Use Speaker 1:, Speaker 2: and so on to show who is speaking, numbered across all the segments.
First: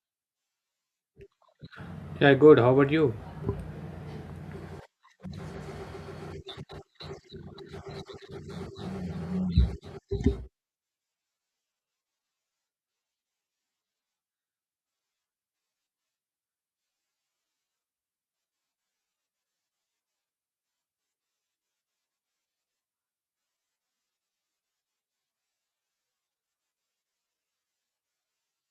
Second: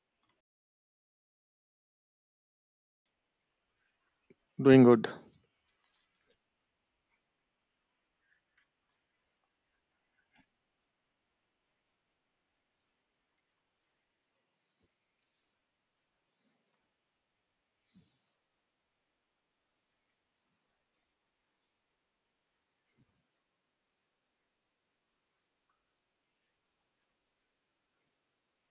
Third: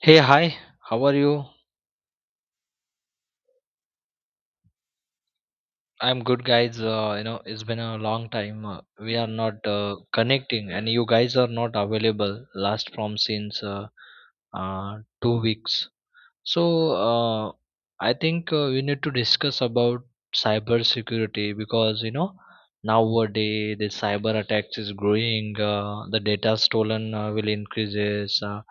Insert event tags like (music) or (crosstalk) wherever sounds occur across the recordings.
Speaker 1: Hey, hi, how are you?
Speaker 2: Yeah, good. How about you?
Speaker 3: Doing good.
Speaker 1: I'm good, guys. It's been a long time. We are not connecting, and you guys are not available last from since 2 weeks. So, uh, I think we need to discuss about cyber security because nowadays the cyber attacks is growing, the data stolen will increases. Uh,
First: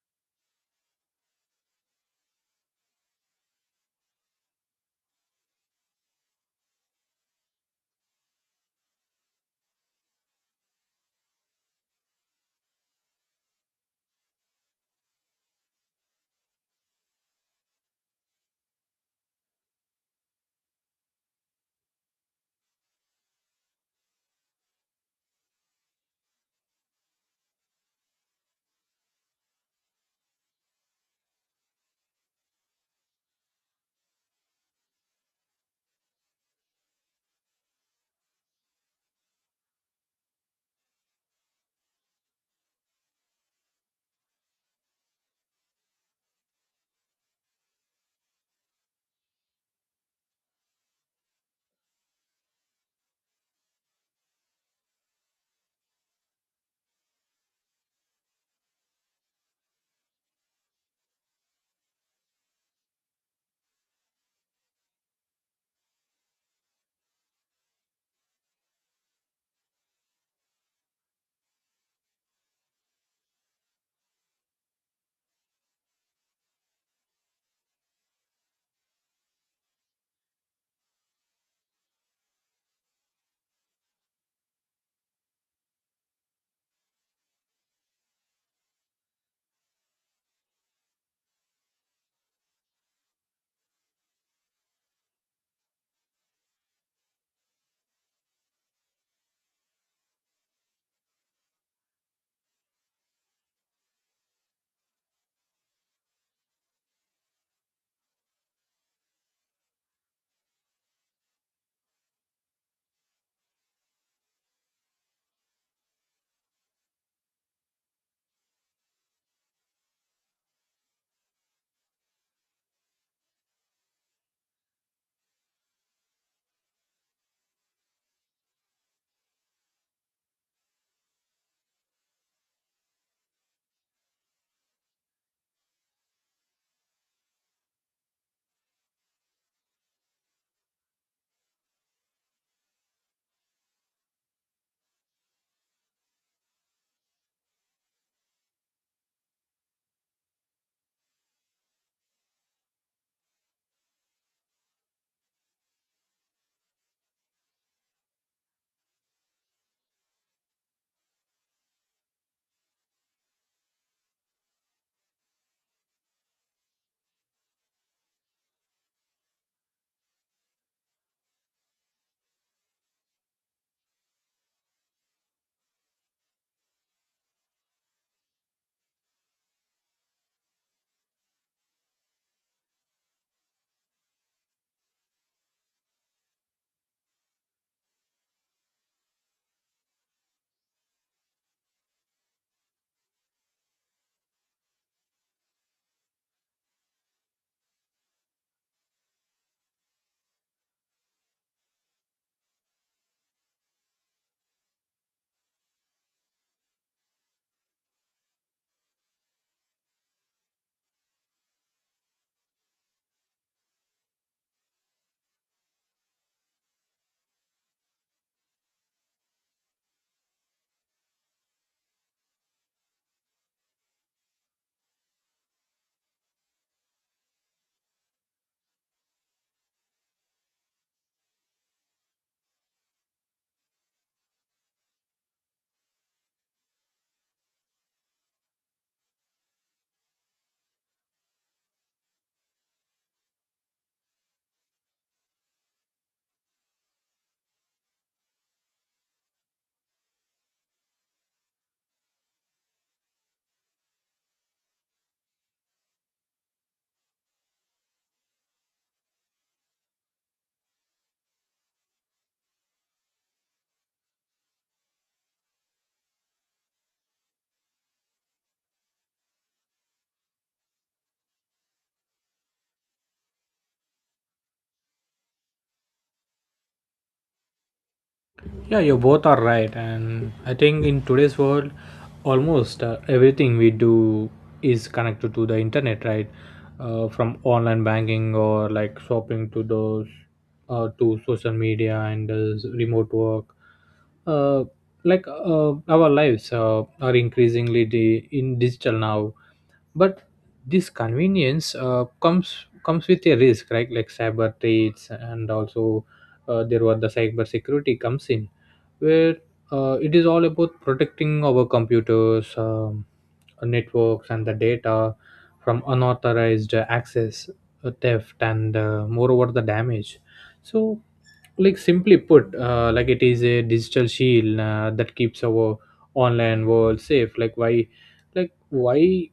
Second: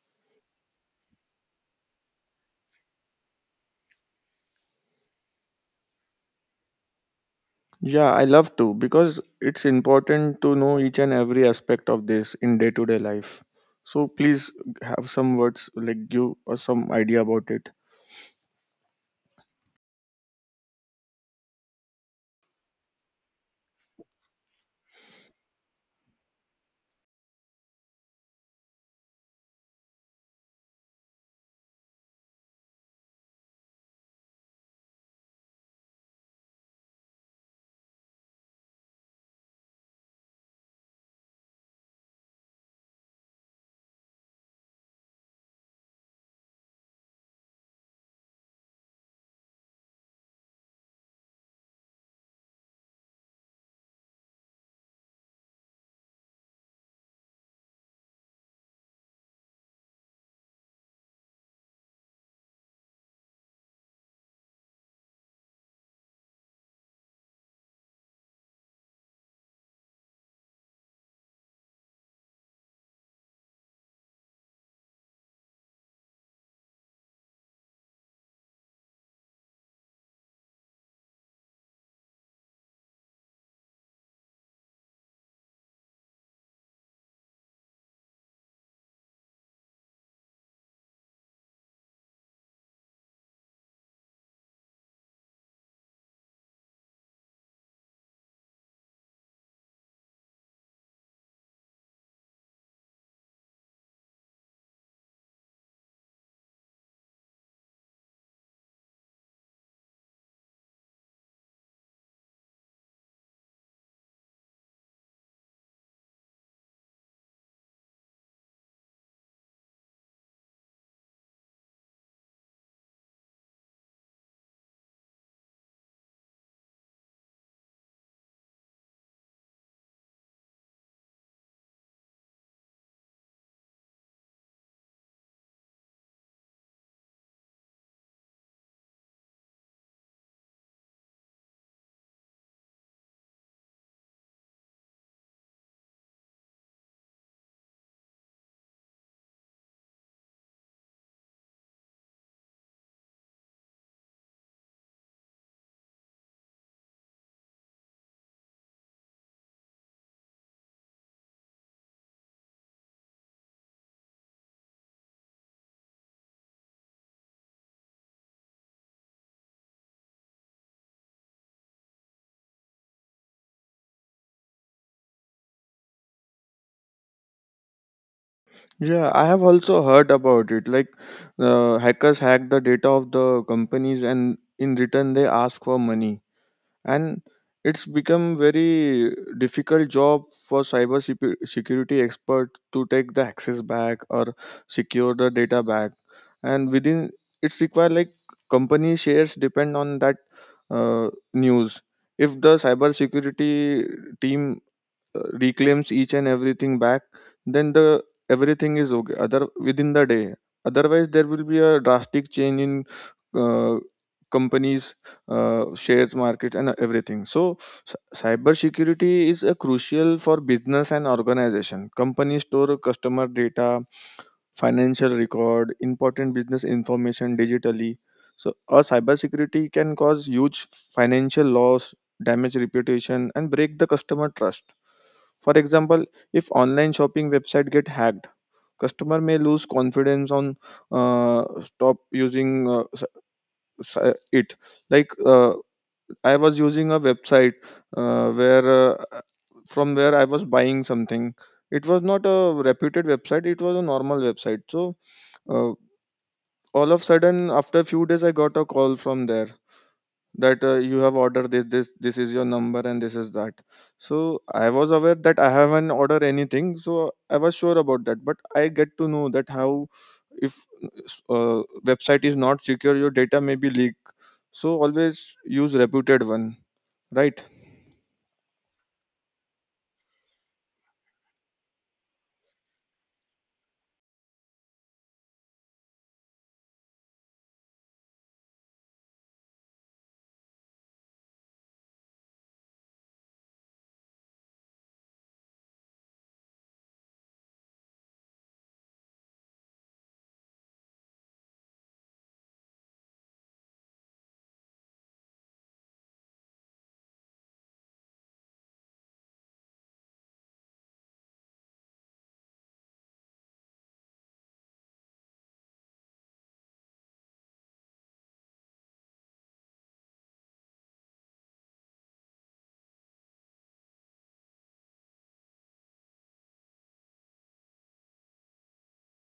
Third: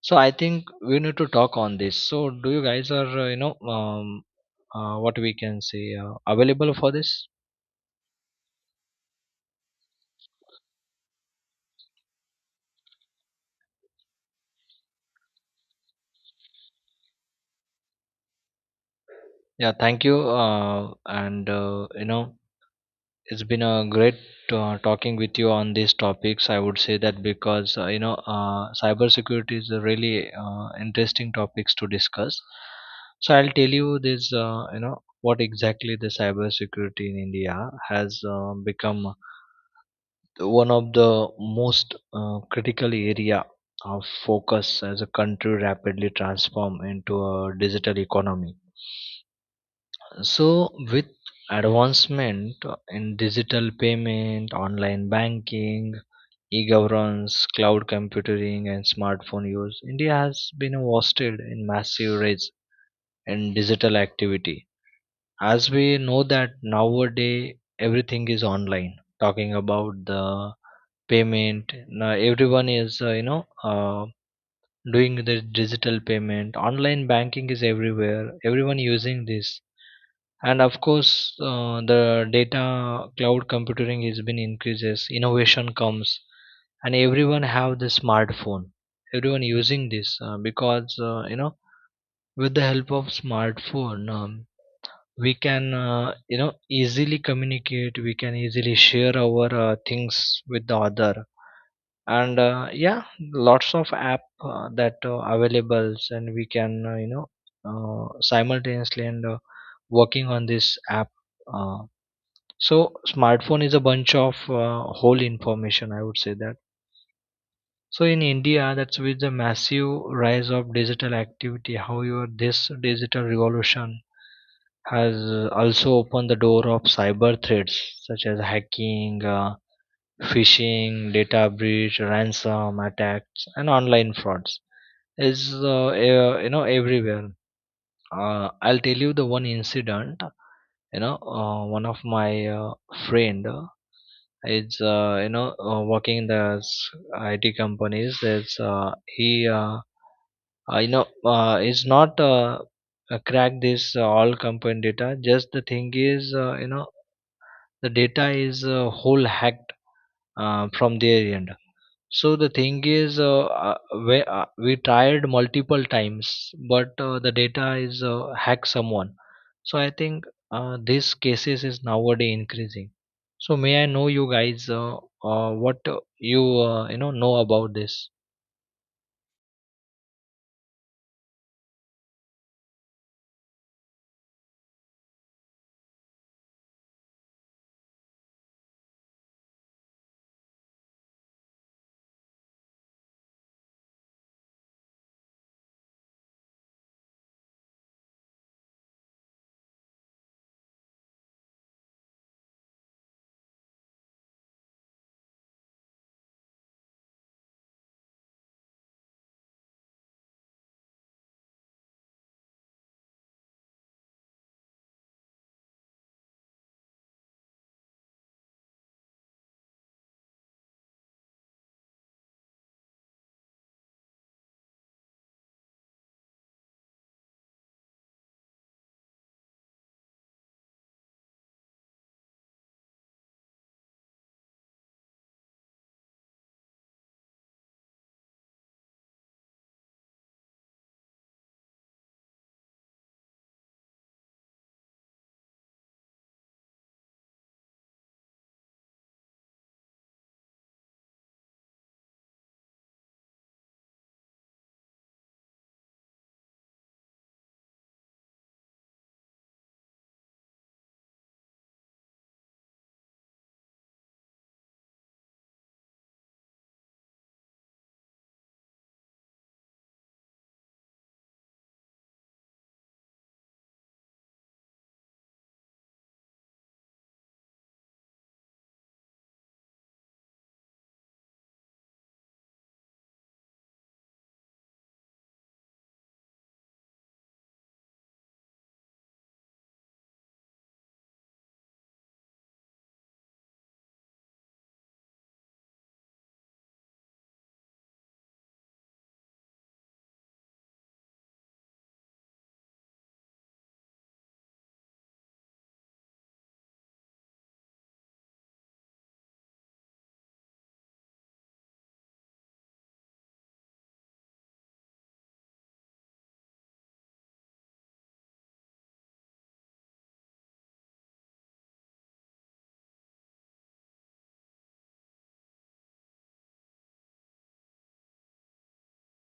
Speaker 1: so I think we need to talk on this. Do you guys are what we can say available for this?
Speaker 3: Yeah, I love to because it's important to know each and every aspect of this in day to day life. So please have some words, like give us some idea about it.
Speaker 1: Yeah, thank you, and you know it's been a great talking with you on these topics. I would say that because cybersecurity is a really interesting topics to discuss. So I'll tell you this. What exactly the cybersecurity in india has become one of the most critical area of focus as a country rapidly transform into a digital economy. So with advancement in digital payment, online banking, e-governance, cloud computing, and smartphone use, India has been hosted in massive rise in digital activity. As we know that nowadays everything is online. Talking about the payment, now everyone is doing the digital payment. Online banking is everywhere, everyone using this, and of course the data cloud computing has been increases, innovation comes, and everyone have the smartphone, everyone using this because you know with the help of smartphone, we can easily communicate. We can easily share our things with the other. And yeah Lots of app that available and we can simultaneously and working on this app. uh, so smartphone is a bunch of whole information, I would say that. So in india, that's with the massive rise of digital activity, how your this digital revolution has also opened the door of cyber threats such as hacking, phishing, data breach, ransom attacks, and online frauds. Is everywhere. I'll tell you the one incident. One of my friend is working in the IT companies. Is he you know Is not crack this all company data. Just the thing is, the data is whole hacked from their end. So the thing is uh, uh, we, uh, we tried multiple times but the data is hacked someone. So I think these cases is nowadays increasing. So may I know you guys what you know about this?
Speaker 3: Yeah, I have also heard about it. Like hackers hack the data of the companies, and in return they ask for money. And it's become very difficult job for security expert to take the access back or secure the data back. And within, it's required like company shares depend on that news. If the cyber security team reclaims each and everything back, then the everything is okay other within the day. Otherwise there will be a drastic change in uh, companies shares market and everything. So cyber security is a crucial for business and organization. Companies store customer data, financial record, important business information digitally. So a cyber security can cause huge financial loss, damage reputation, and break the customer trust. For example, if online shopping website get hacked, customer may lose confidence on, stop using it. Like I was using a website where from where I was buying something. It was not a reputed website. It was a normal website. So uh, all of a sudden, after a few days, I got a call from there that you have ordered this, this, this is your number and this is that. So I was aware that I haven't ordered anything, so I was sure about that, but I get to know that how, if uh, website is not secure, your data may be leaked. So always use reputed one, right?
Speaker 2: Yeah, you both are right. And I think in today's world, almost everything we do is connected to the internet, right? From online banking or like shopping to to social media and remote work. Uh, like our lives are in digital now, but this convenience comes with a risk, right? Like cyber threats, and also there were the cyber security comes in, where it is all about protecting our computers, networks and the data from unauthorized access, theft and moreover the damage. So, like simply put, like it is a digital shield that keeps our online world safe. Like why, like why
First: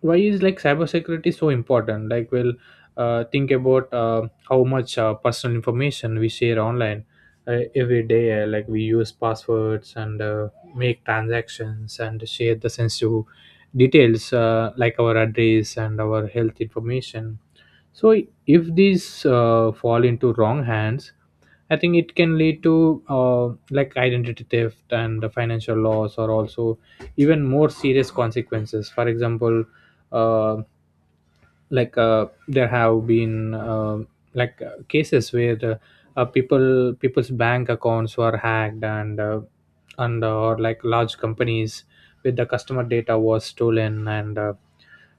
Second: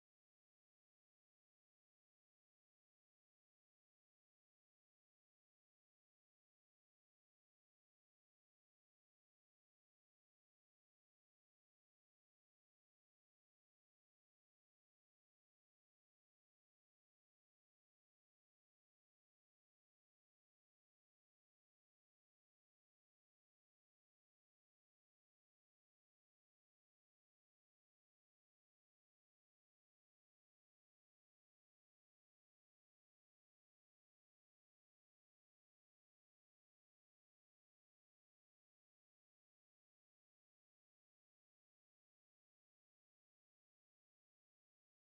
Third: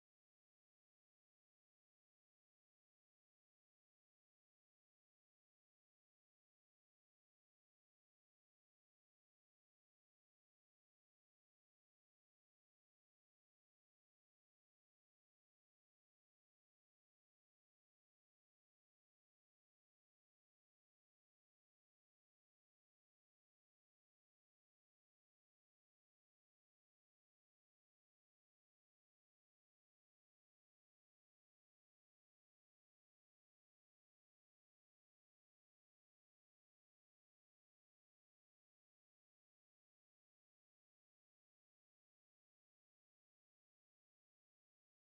Speaker 2: is like cybersecurity so important? Like, well, think about how much personal information we share online every day. Uh, like we use passwords and make transactions and share the sensitive details, like our address and our health information. So if these fall into wrong hands, I think it can lead to like identity theft and the financial loss, or also even more serious consequences. For example, uh, there have been, cases where people's bank accounts were hacked, and or like large companies with the customer data was stolen, and uh,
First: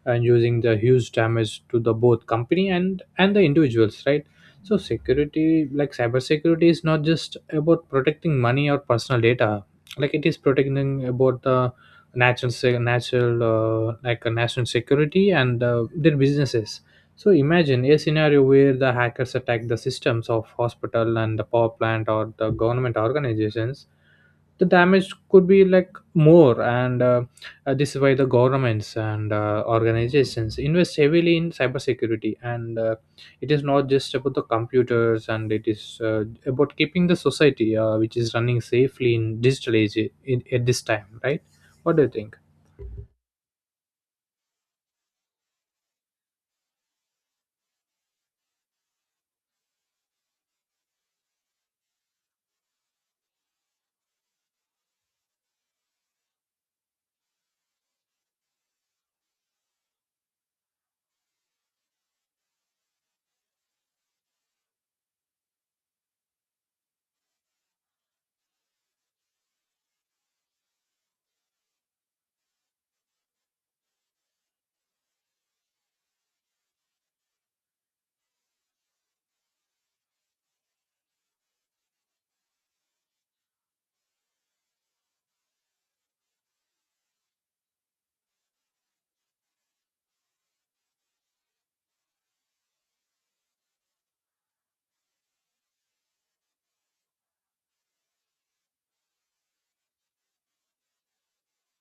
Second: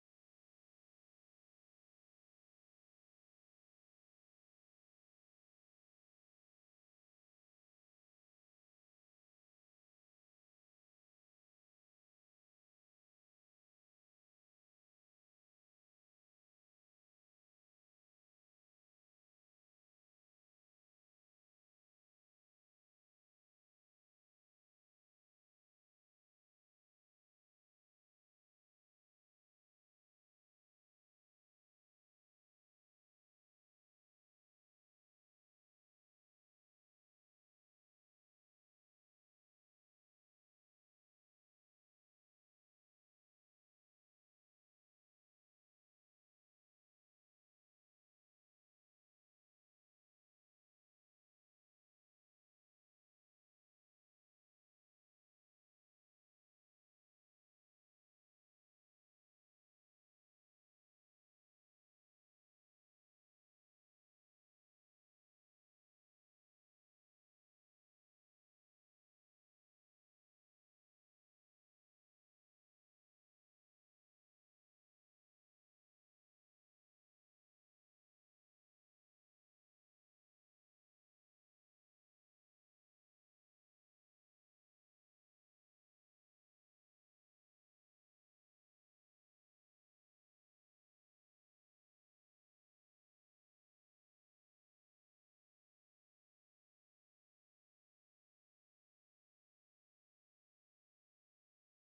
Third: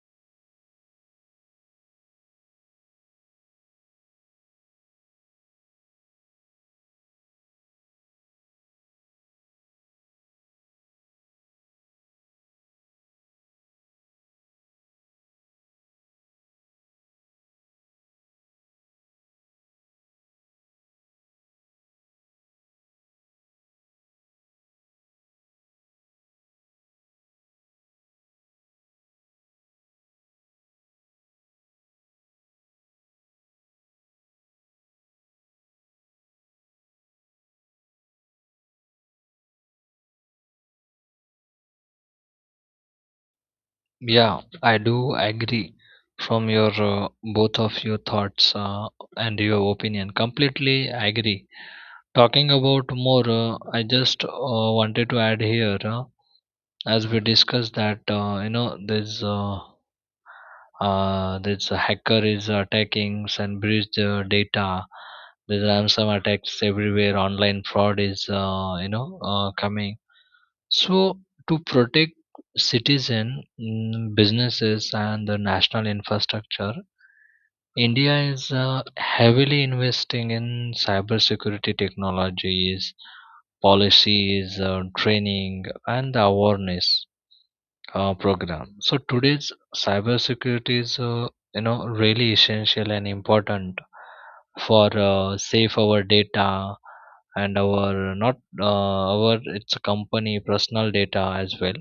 Speaker 2: and using the huge damage to the both company and the individuals, right? So security, like cybersecurity, is not just about protecting money or personal data. Like it is protecting about the natural, like a national security and their businesses. So imagine a scenario where the hackers attack the systems of hospital and the power plant or the government organizations. The damage could be like more, and this is why the governments and organizations invest heavily in cybersecurity. And it is not just about the computers, and it is about keeping the society, which is running safely in digital age, at this time, right? What do you think?
Speaker 1: Yeah, I do agree from your both of your thoughts and your opinion. Completely agree. Talking about more, I just wanted to add here. As we discussed that this hacker is attacking and breach the data. There's ransom attacks everywhere. Online fraud is coming. So, to protect citizen, businesses, and the national infrastructure, India is heavily investing in cybersecurity technologies, policies, training, and awareness program. So today's cybersecurity is really essential and important for safe our data and our not our, it's a company personal data as well.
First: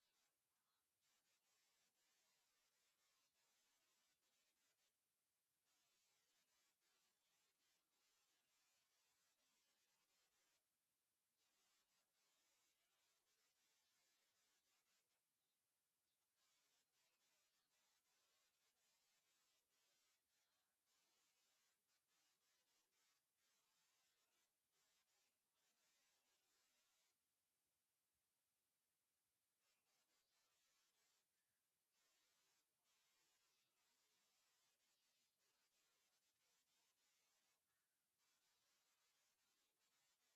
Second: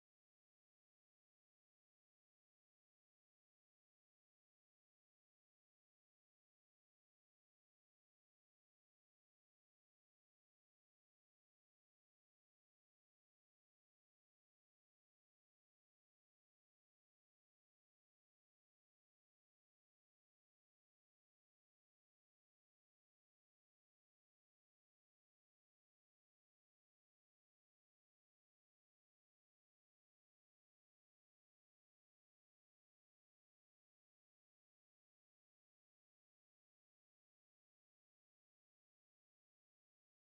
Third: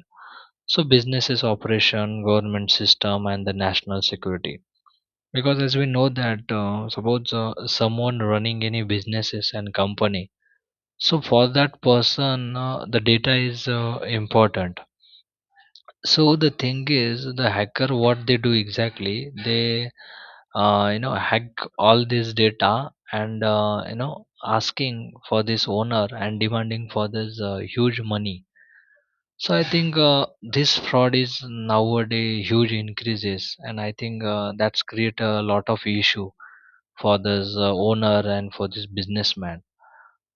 Speaker 1: So businesses operation, government system, and the national security. Because as we know that suppose someone running any businesses and company. So for that person, the data is important. So the thing is, the hacker, what they do exactly, they hack all this data and asking for this owner and demanding for this huge money. So I think this fraud is nowadays huge increases, and I think that's create a lot of issue for this owner and for this businessman.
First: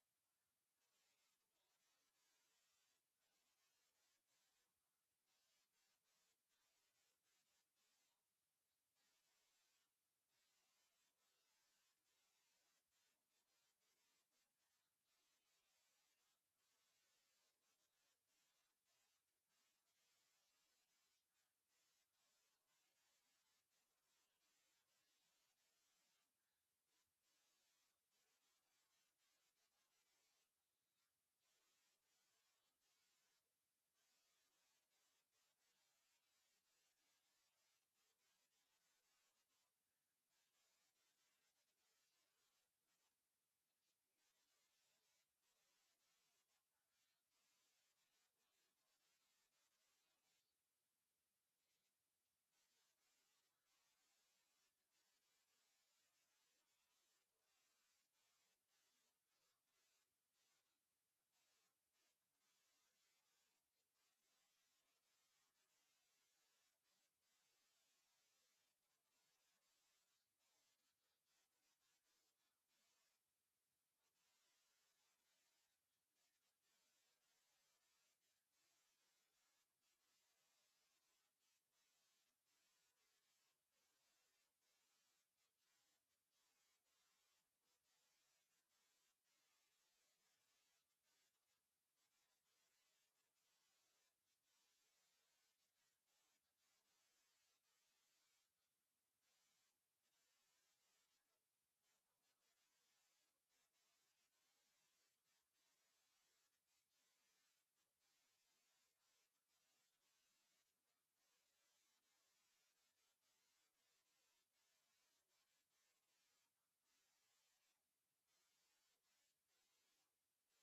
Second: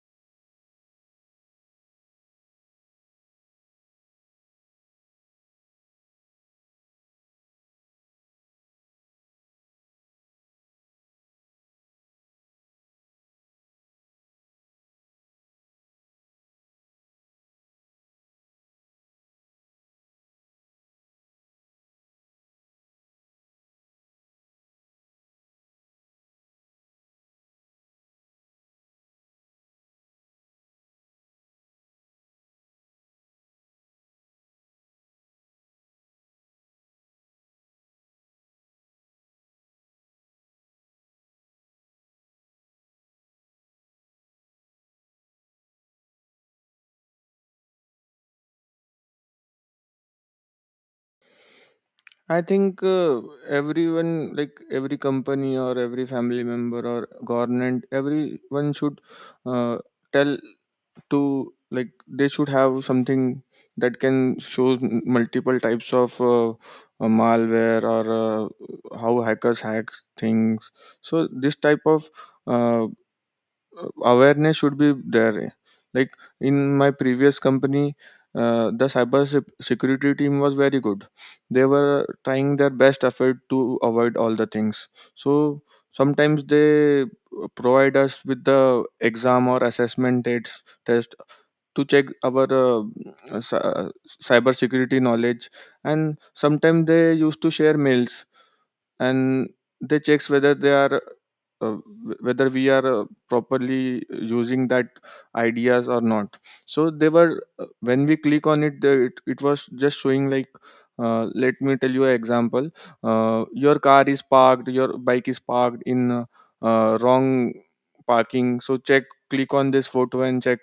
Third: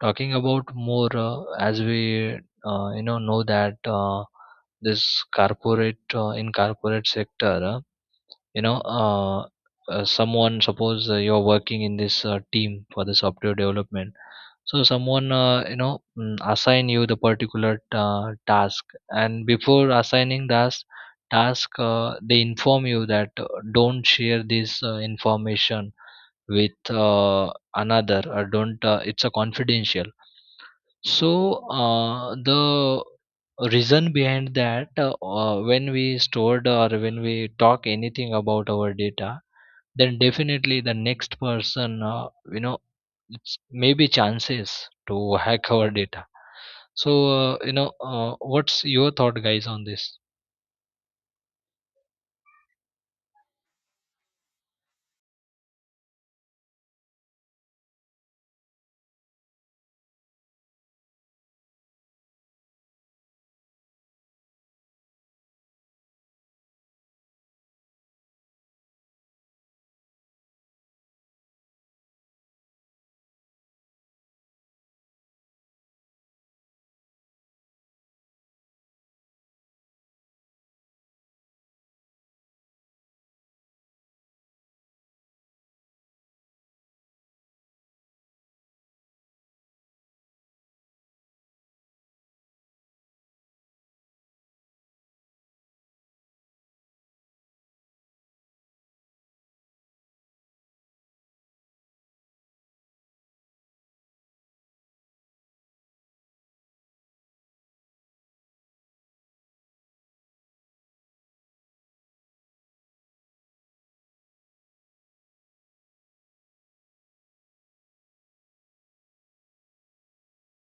Speaker 1: Talking about more, as we know that this corporate, in corporate sector, you know uh, someone, suppose you're working in this team for the software development, so someone assign you the particular task, and before assigning that task, they inform you that don't share this information with another, or don't, it's a confidential. So the reason behind that, when we stored or when we talk anything about our data, then definitely the next person, it's maybe chances to (laughs) hack our data. So what's your thought, guys, on this?
Speaker 3: I think everyone, like every company or every family member or government, everyone should uh, tell to, like they should have something that can show multiple types of malware or how hackers hack things. So this type of uh, awareness should be there. Like in my previous company, the security team was very good. They were trying their best effort to avoid all the things. So sometimes they provide us with the exam or assessment dates test to check our cy- uh, cyber security knowledge. And sometimes they used to share mails, and they checks whether they are whether we are properly using that ideas or not. So they were when we click on it, it was just showing like, let me tell you an example. Uh, your car is parked, your bike is parked in wrong parking, so check, click on this photo and check.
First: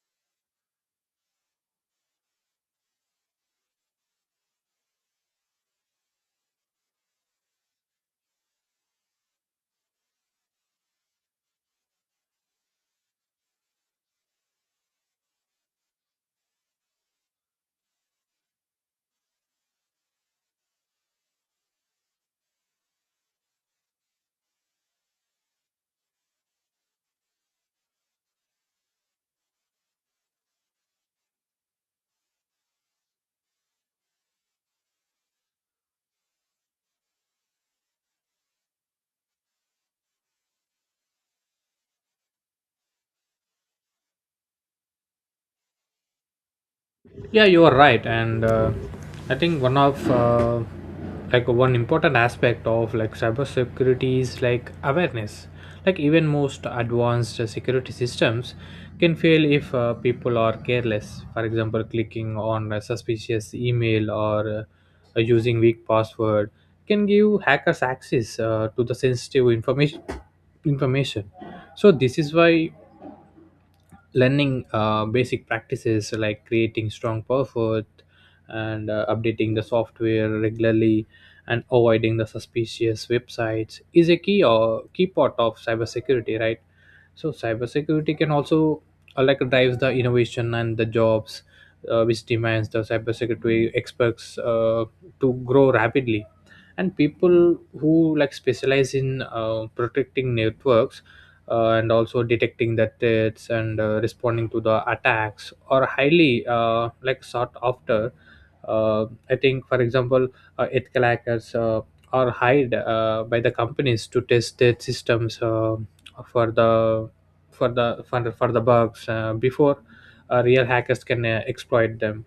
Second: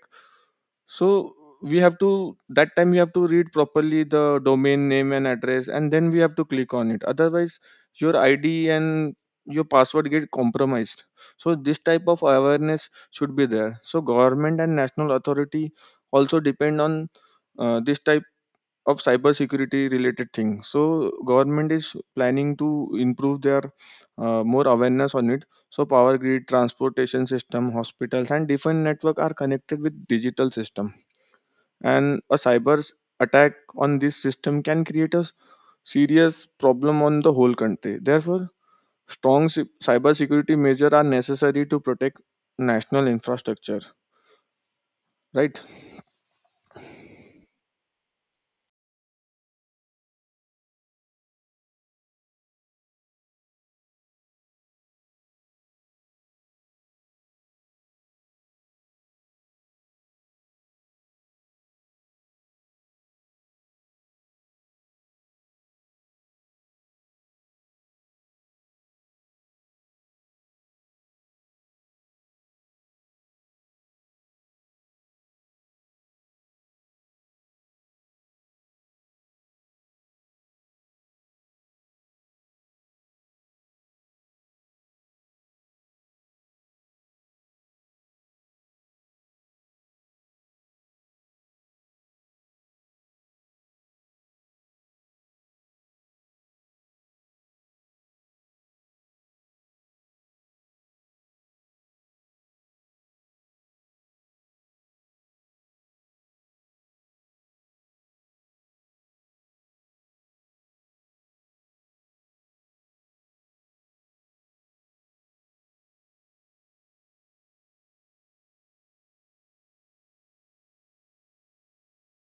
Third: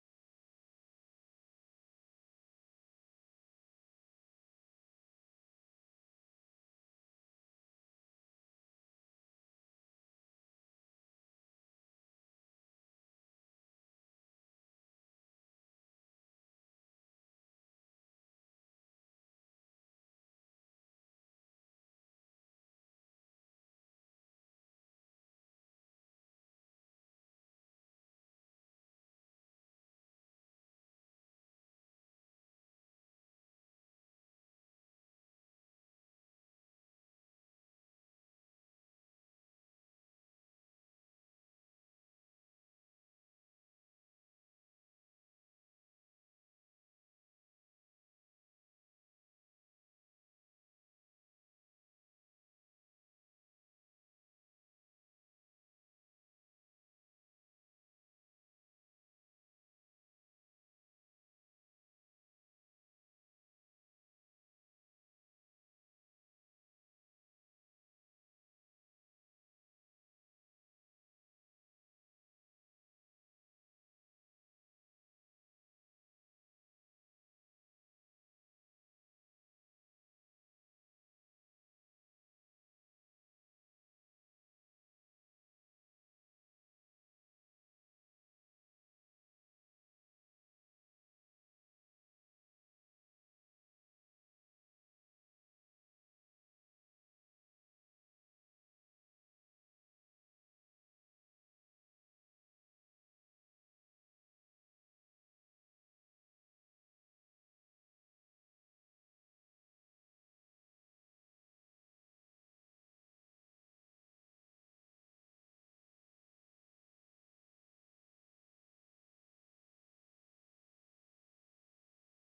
Speaker 3: So we have to, that time we have to read properly the domain name and address, and then we have to click on it, otherwise your ID and your password get compromised. So this type of awareness should be there. So government and national authority also depend on this type of cyber security related thing. So government is planning to improve their more awareness on it. So power grid, transportation system, hospitals, and different network are connected with digital system, and a cyber attack on this system can create a serious problem on the whole country. Therefore strong cyber security measures are necessary to protect national infrastructure, right?
Speaker 2: Yeah, you are right, and I think one of like one important aspect of like cybersecurity is like awareness. Like even most advanced security systems can fail if people are careless. For example, clicking on a suspicious email or using weak password can give hackers access to the sensitive Information. So this is why learning basic practices like creating strong perfect and updating the software regularly and avoiding the suspicious websites is a key or key part of cybersecurity, right? So cybersecurity can also like drives the innovation and the jobs, which demands the cybersecurity experts to grow rapidly, and people who like specialize in protecting networks and also detecting the threats and responding to the attacks or highly like sought after. I think, for example, ethical hackers are hired by the companies to test their systems for the for the bugs before real hackers can exploit them.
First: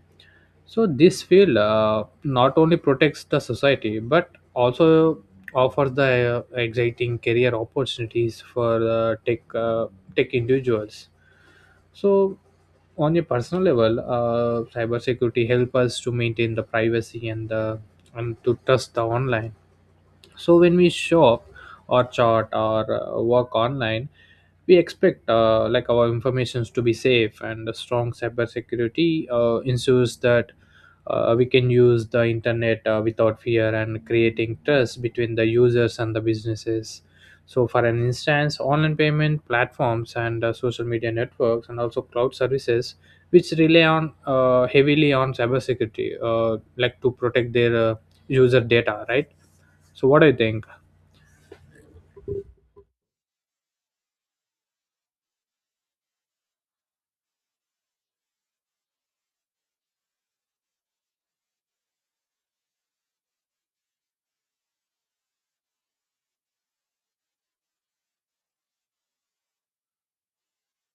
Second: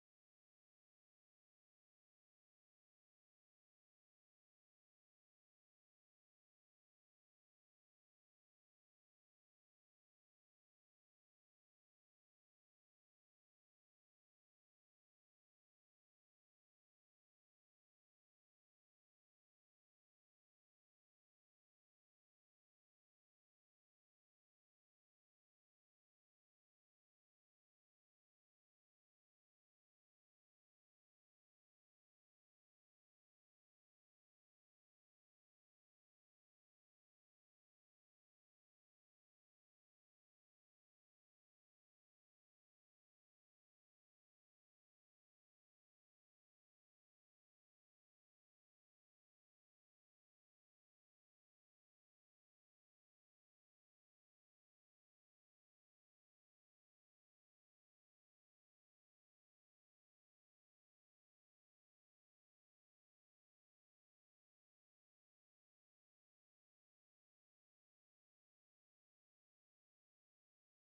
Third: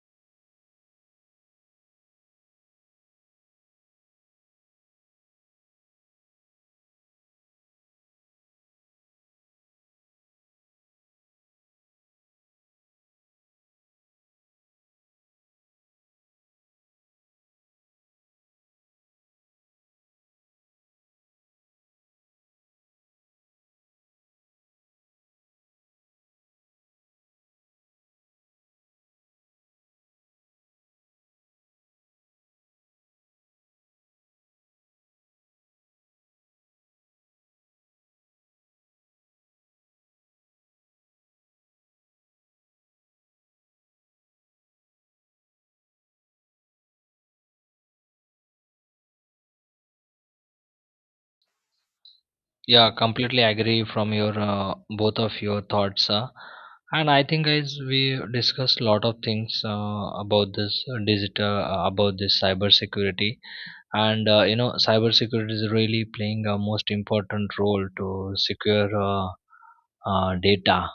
Speaker 2: So this field not only protects the society but also offers the exciting career opportunities for tech individuals. So on a personal level, cybersecurity help us to maintain the privacy and the and to trust the online. So when we shop or chart or work online, we expect like our informations to be safe, and a strong cybersecurity ensures that we can use the internet without fear and creating trust between the users and the businesses. So for an instance, online payment platforms and social media networks and also cloud services, which rely on heavily on cybersecurity like to protect their user data, right? So, what do you think?
Speaker 1: Yeah, completely agree from your both of your thoughts. And I think, guys, we discussed a lot of things about this digital, about this cyber security. And you know Cybersecurity is really playing a most important role to secure data.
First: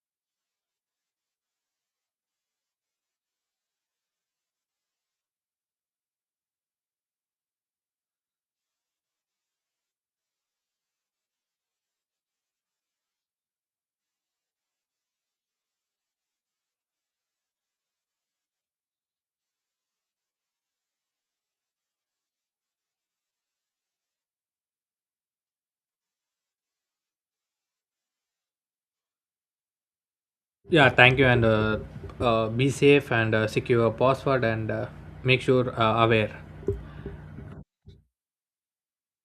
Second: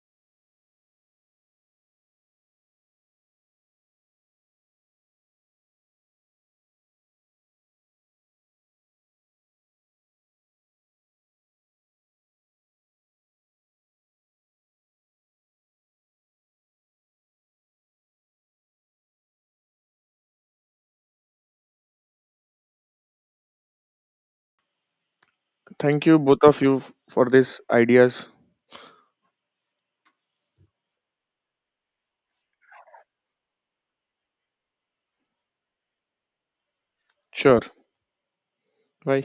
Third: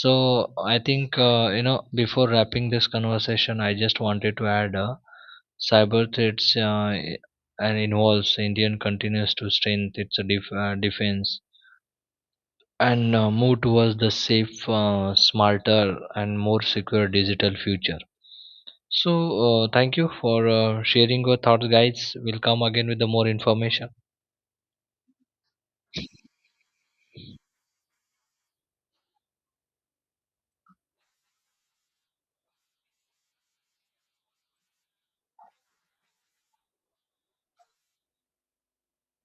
Speaker 1: So I think before wrapping this conversation, I just wanted to add cyber threats and involves indian continues to strengthen its defense and move towards the safe, smarter and more secure digital future. So thank you for sharing your thoughts, guys. We'll come again with the more information.
Speaker 3: Thank you, both of you, for these ideas.
Speaker 2: Yeah, thank you, and be safe and secure your password and make sure aware.
Speaker 3: Sure. Bye.